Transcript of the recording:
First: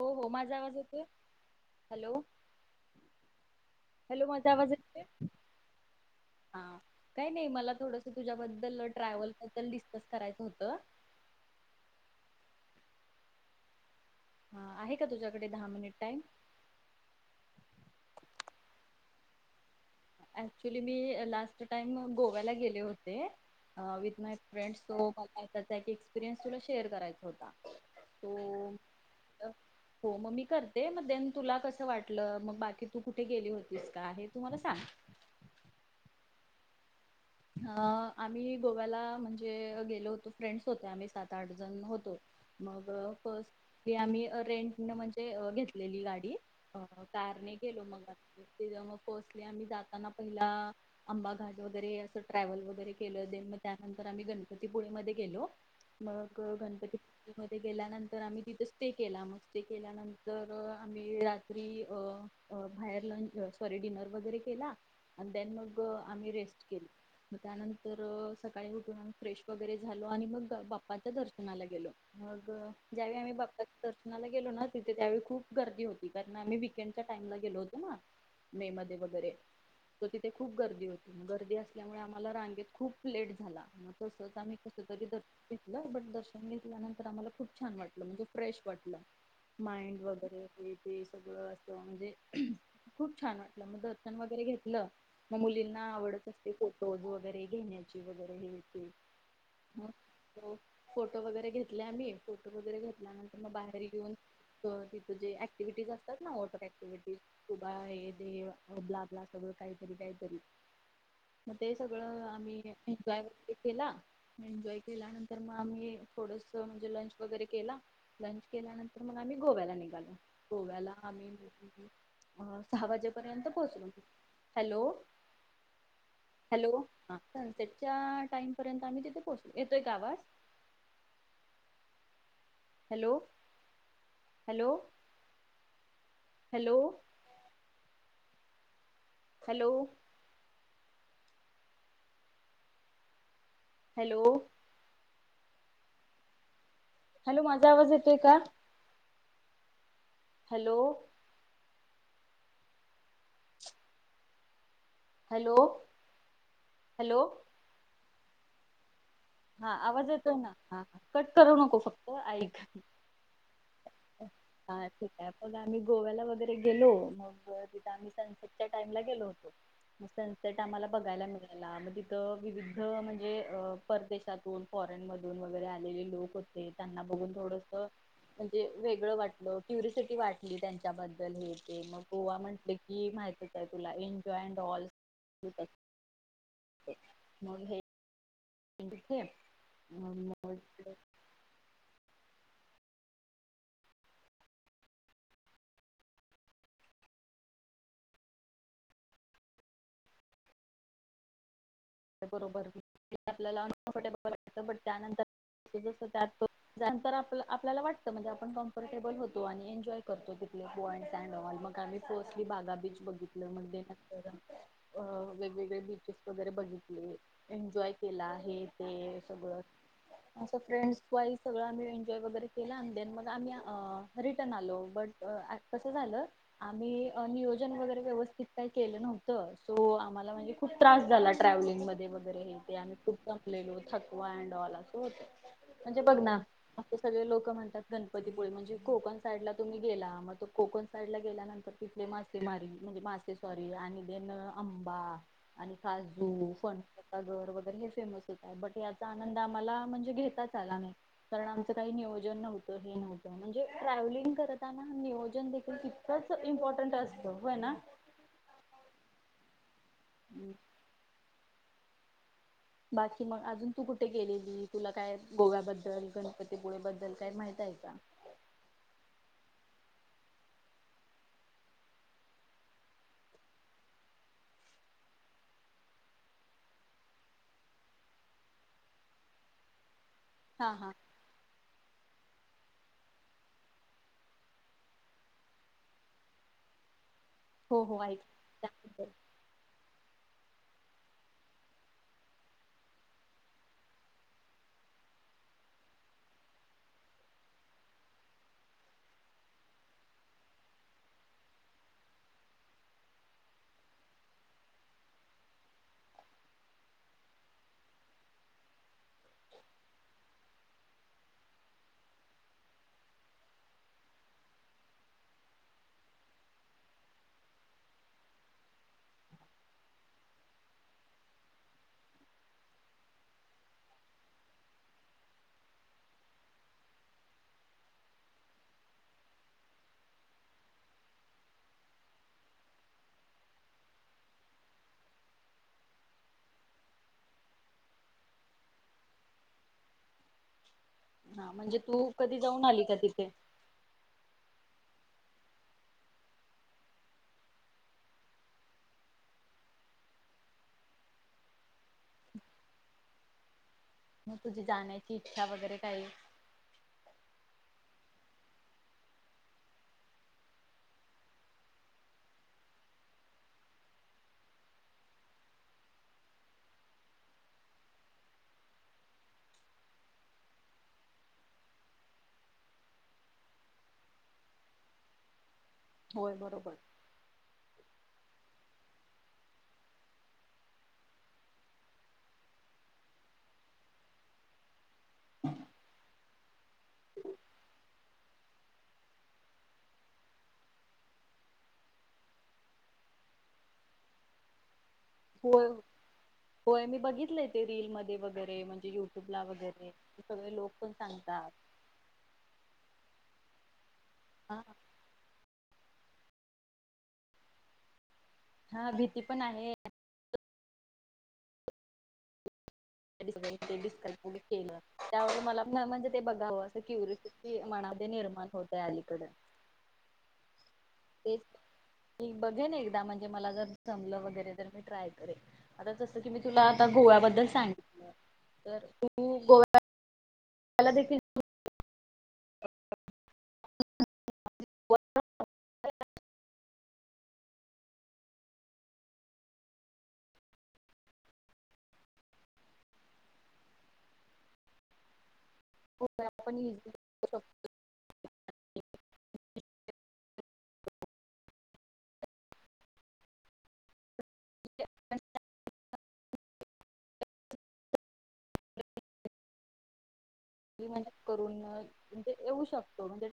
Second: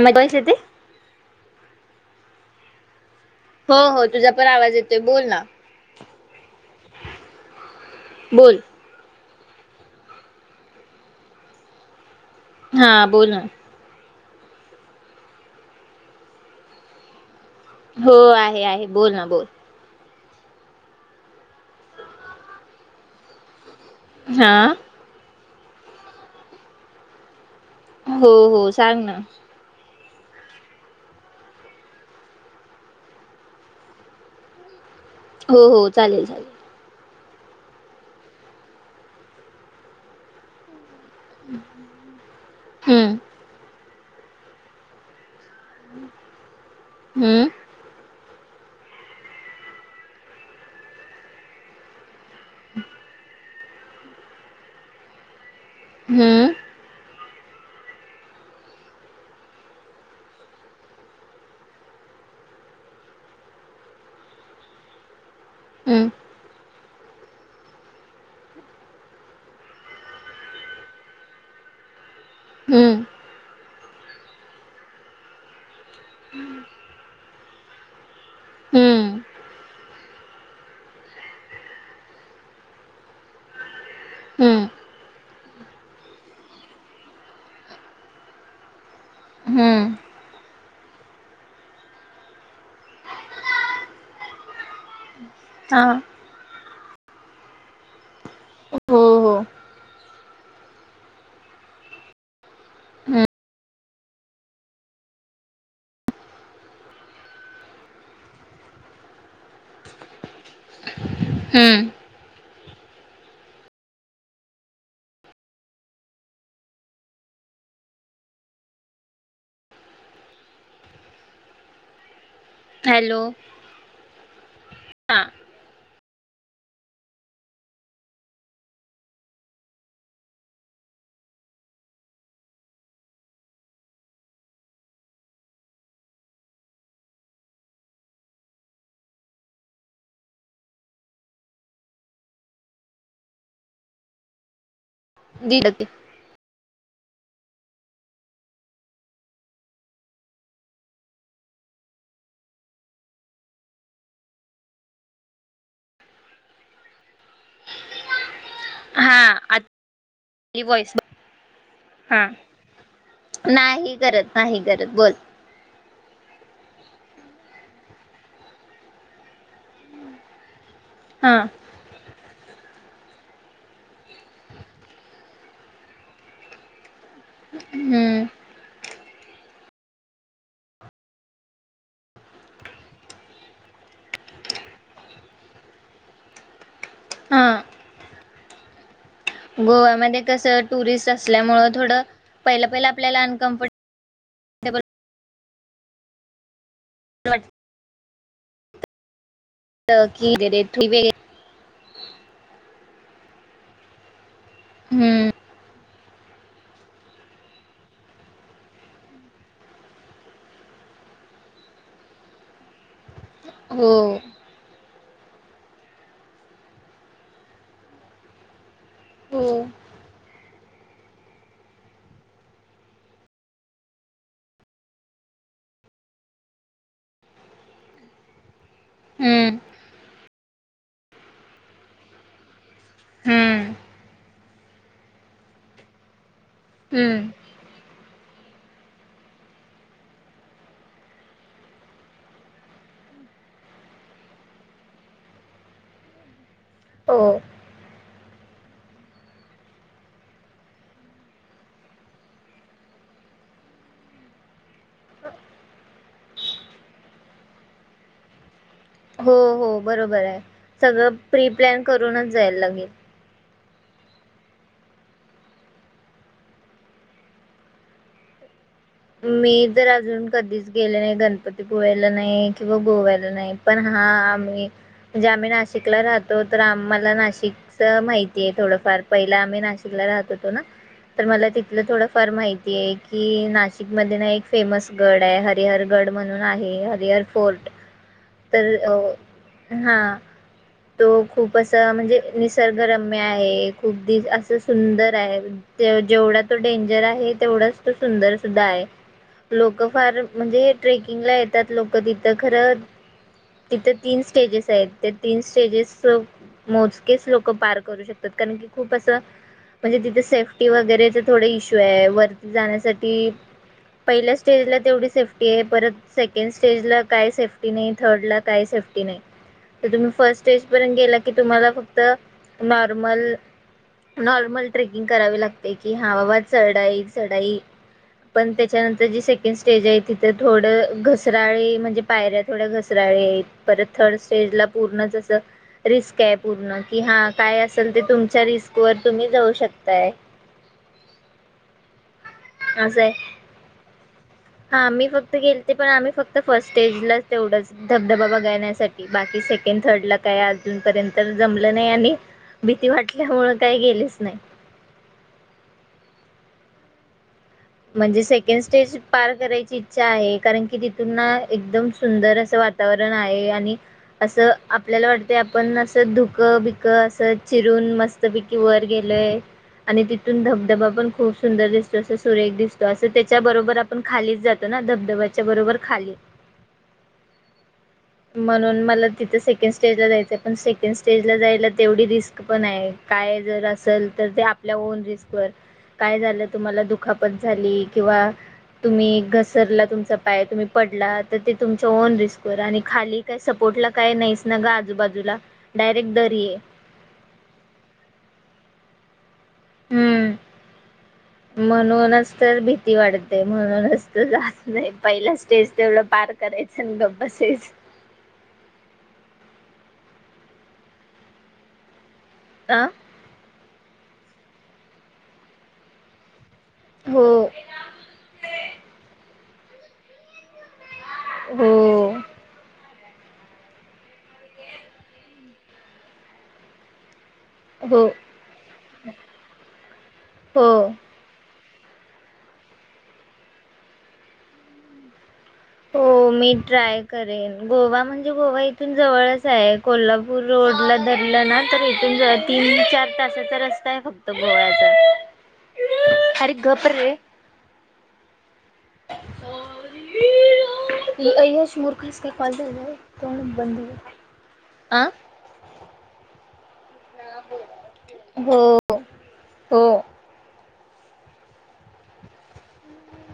हो हो येते? माझा आवाज यतोय हॅलो हो हो हॅलो तुझा मज पण आवाज येतोय बोल ना. काही नाही मला थोडस बोल तुझ्याबद्दल ट्रॅवल [unintelligible] डिस्कस करायचं होतं हा बोल ना हा आहे का तुझ्याकडे दहा मिनिट टाईम हो आहे आहे बोल ना बोल अऍक्चुली मी लास्ट टाइम गोव्याला गेले होते अ विथ माय हा फ्रेंड्स सो तर त्याक एक एक्सपिरियनस तुला शेअर करायचा होता हो हो तो सांग ना हो मग मी करते मग देन तुला कसं वाटलं मग बाकी तू कुठे गेली होतीस का हे तुम्हाला सांग हो हो चालेल चालेल अ आम्ही गोव्याला म्हणजे गेलो होतो फ्रेंड्स होते आम्ही सात आठ जण होतो मग हम्म की आम्ही रेंट न म्हणजे घेतलेली गाडी अ हम्म कारने गेलो मग ते मग फर्स्टली आम्ही जाताना पहिला आंबाघाट वगैरे ट्रॅव्हल वगैरे केलं ज म त्यानंतर आम्ही गणपतीपुळे मध्ये गेलो मग गणपती. मध्ये गेल्यानंतर आम्ही तिथे स्टे केला मग स्टे केल्यानंतर आम्ही रात्री अ बाहेर लंच सॉरी डिनर वगैरे केला आणि दन मग हम्म आम्ही रेस्ट केली. मग त्यानंतर सकाळी उठून आम्ही फ्रेश वगैरे झालो आणि मग बाप्पाच्या दर्शनाला गेलो मग हम्म ज्यावेळी आम्ही बाप्पाच्या दर्शनाला गेलो ना तिथे त्यावेळी खूप गर्दी होती कारण आम्ही वकेंडच्या टाइमला गेलो होतो ना. मे मध्ये हम्म वगैरे तर तिथे खूप गर्दी होती मग गर्दी असते. त्यामुळे आम्हाला रांगेत खूप लेट झाला. तसच आम्ही हम्म कस तरी. घलं बट दर्शन घेतल्यानंतर आम्हाला खूप छान वाटलं म्हणजे फ्रेश वाटलं. हम्म हम्म माइंड वगैरे. ते सगळं अस म्हणजे खूप छान वाटलं मग दर्शन वगैरे घेतलं. मग हा मुलींना आवडतच. फोटोज वगैरे घेण्याची वगैरे हे ये हो हो ह फोटो वगैरे घेतले आम्ही फोटो वगैरे हम्म घेतल्यानंतर मग बाहेर घेऊन तिथं जे ऍक्टिव्हिटीज असतात ना ऑटक ऍक्टिव्हिटीजु हे दे बलाबला सगळं काहीतरी काहीतरी. मग ते हम्म सगळं आम्ही एन्जॉय वगैरे केला एन्जॉय केल्यानंतर मग आम्ही थोडस म्हणजे लंच वगैरे केला लंच केल्यानंतर मग आम्ही गोव्याला निघालो गोव्याला आम्ही अ सहा हॅलो वाजेपर्यंत पोहोचल हॅलो हा हॅलो हा त्याच्या टाइम पर्यंत आम्ही तिथे पोहच येतोय का आवाज hello hello hello hello hello गते हॅलो माझा आवाज येतोय का हॅलो हॅलो हॅलो हा हा आली आवाज येतोय ना हा वॉइस कट करू नको फक्त हा ऐक नाही करत नाही हा करत ठीक बोल आहे पण आम्ही गोव्याला वगैरे गेलो मग आम्ही सनसेटच्या टाईमला गेलो होतो सनट आम्हाला बघायला हा मिळाला मग तिथ विध म्हणजे परदेश फॉरेन मधून वगैरे आले लोक होते त्यांना बघ थोडस हम्म म्हणजे वेगळं वाट क्युरसिटी वाटली त्यांच्याबद्दल हे ते मग गोवा म्हंटले की माहितच आहे तुला एन्जॉय अड ऑल मु हा ह गोव्यामध्ये कस टुरिस्ट असल्यामुं थोडं पहिलं पहिलं आपल्याला अनकम्फर्टेल [inaudible] की [inaudible] बरोबर आपल्याला अनकमफर्टेबल त्यानंतर हम्म त्यातंतर आप आपल्याला वाटतं म्हणजे आपण कम्फर्टेबल होतो. आणि एन्जॉय करतो तिथले पॉइंट्स अँड ऑल मग आम्ही फर्स्टली बागा बीच बघित मग हो [inaudible] अ वेगवेगळे बीचेस वगैरे बघित ले एन्जॉय केला हे ते हो सगळ अस फ्रेंड सगळ आम्ही एन्जॉय वगैरे केला आणिन मग आम्ही रिटर्न आलो! बट कस झालं आम्ही नियोजन वगैरे व्यवस्थित व्यवस्थित काय केलं नव्हत हम्म सो आम्हास्नी! खूप त्रास झाला ट्रॅव्हिंग मध्ये वगैरे हे ते आम्ही खूप हम्म संपलेलो थकवा अँड ऑल असं होत! म्हणजे बघ ना, अस सगळे हम्म लोक म्हणतात गणपतीपुळी म्हणजे कोकण साईडला तुम्ही गेला मग तो कोकण साईड ला, गेल्यानंतर तिथले मासे मारी म्हणजे! मासे सॉरी आणि देन आंबा आणि काजू हो वगैर हे फेमस याचा आनंद आम्हाला म्हणजे घेताच आला नाही! कारण आमचं काही नियोजन नव्हतं हे नव्हतं म्हणजे ट्रॅव्हलिंग करताना नियोजन देखील तितकच इम्पॉर्टंट असत! होय ना? हो हो बरोबर आहे सगळं प्री प्लॅन करूनच जायला लागेल बाकी मग अजून तू कुठे केलेली तुला काय गोव्याबद्दल, गणपतीपुळे बद्दल काय माहित आहे का? मी तर अजून कधीच गेले नाही गणपतीपुळ्याला नाही किंवा गोव्याला नाही पण! हा आम्ही म्हणजे आम्ही नाशिकला राहतो तर आमम्हाला नाशिकच माहिती आहे थोडफार पहिला आम्ही नाशिकला राहतो. ना हा हा तर मला त आपलं थोडं फार माहिती आहे की ना शिक मध्ये ना एक फेमस गड आहे हरिहर गड म्हणून आहे. हरिहर! फोर्ट हो हो ऐक तर त्याबद्दल हा तो खूप असं म्हणजे निसर्गरम्य आहे खूप दि असं सुंदर आहे जेवढा तो डेंजर आहे! तेवढाच तो सुंदर सुद्धा आहे लोक फार म्हणजे ट्रेकिंगला येतात लोक तिथं खरं तिथं तीन स्टेजेस आहेत त्या तीन स्टेजेस मोजकेच लोक पार करू शकतात कारण की खूप असं म्हणजे तिथं सेफ्टी वगैरेच थोड इश्यू आहे. वरती जाण्यासाठी! पहिल्या स्टेजला तेवढी सेफ्टी आहे परत सेकंड स्टेजला काय सेफ्टी नाही थर्डला काय सेफ्टी नाही तर तुम्ही फर्स्ट स्टेज पर्यंत गेला की तुम्हाला फक्त नॉर्मल नॉर्मल ट्रेकिंग करावी लागते! कि हावावा चढाई चढाई पण त्याच्यानंतर जी सेकंड स्टेज आहे तिथं थोडं घसराळी म्हणजे पायऱ्या थोड्या घसराळी आहेत परत थर्ड स्टेजला पूर्णच असं रिस्क आहे पूर्ण कि हा काय असेल ते तुमच्या रिस्क वर तुम्ही जाऊ शकताय. हा म्हणजे तू कधी जाऊन आली का असं आहे तिथे? हा आम्ही फक्त गेलते पण आम्ही फक्त फर्स्ट स्टेजलाच तेवढंच धबधबा बघाण्यासाठी बाकी सेकंड थर्डला काय अजूनपर्यंत जमलं नाही. आणि भीती वाटल्यामुळे काही गेलीच नाही मग तुझी जाण्यायची इच्छा वगैरे काही? म्हणजे सेकंड स्टेज पार करायची इच्छा आहे कारण की तिथून ना एकदम सुंदर असं वातावरण आहे आणि असं आपल्याला वाटत आपण असं धुक बिक असं चिरून मस्तपैकी वर गेलोय आणि तिथून धबधबा पण खूप सुंदर दिसतो अस सुरेख दिसतो अस त्याच्याबरोबर आपण खालीच जातो ना धबधब्याच्या बरोबर खाली होय बरोबर म्हणून मला तिथं सेकंड स्टेजला जायचं आहे! पण सेकंड स्टेजला जायला तेवढी रिस्क पण आहे काय जर असेल तर ते आपल्या ओन रिस्कवर काय झालं तुम्हाला दुखापत झाली किंवा तुम्ही घसरला तुमचा पाय तुम्ही पडला तर ते तुमच्या ओन रिस्कवर आणि खाली काही सपोर्ट ला काय नाहीच न ग आजूबाजू होय- होय मी बघितलय ते रीलमध्ये वगैरे- म्हणजे युटूब- वगैरे हम्म सगळे लोकं सांगतात- ते म्हणूनच. हा नाही पहिला स्टेज- तेवढं पार करायचं न गप बसायचं. हा भीती पण आहे. आं? [unintelligible] त्यामुळे मला पण ते बघावं की हो वृत्ती मनामध्ये निर्माण होत आहे अलीकड. तेच हो मी बघेन एकदा म्हण- मला जर जमलं वगैरे तर मी ट्राय करेन जसं की मी आता तुला गोवा बद्दल हो सांगितलं, तर तू गोव्या हो. [inaudible] हो -मी ट्राय करेन गोवा म्हणजे गोवा इथून जवळच आहे. कोल्हापूर रोडला धरलं ना- तर इथून तीन चार तासाचा रस्ता आहे फक्त गोव्याचा. आपण हारीे गप इझिली रे. आयुश मुर्ख आहेस का? कॉल चालू आहे तोड बंद अह हो हो. मी म्हणजे, करून म्हणजे येऊ शकतो म्हणजे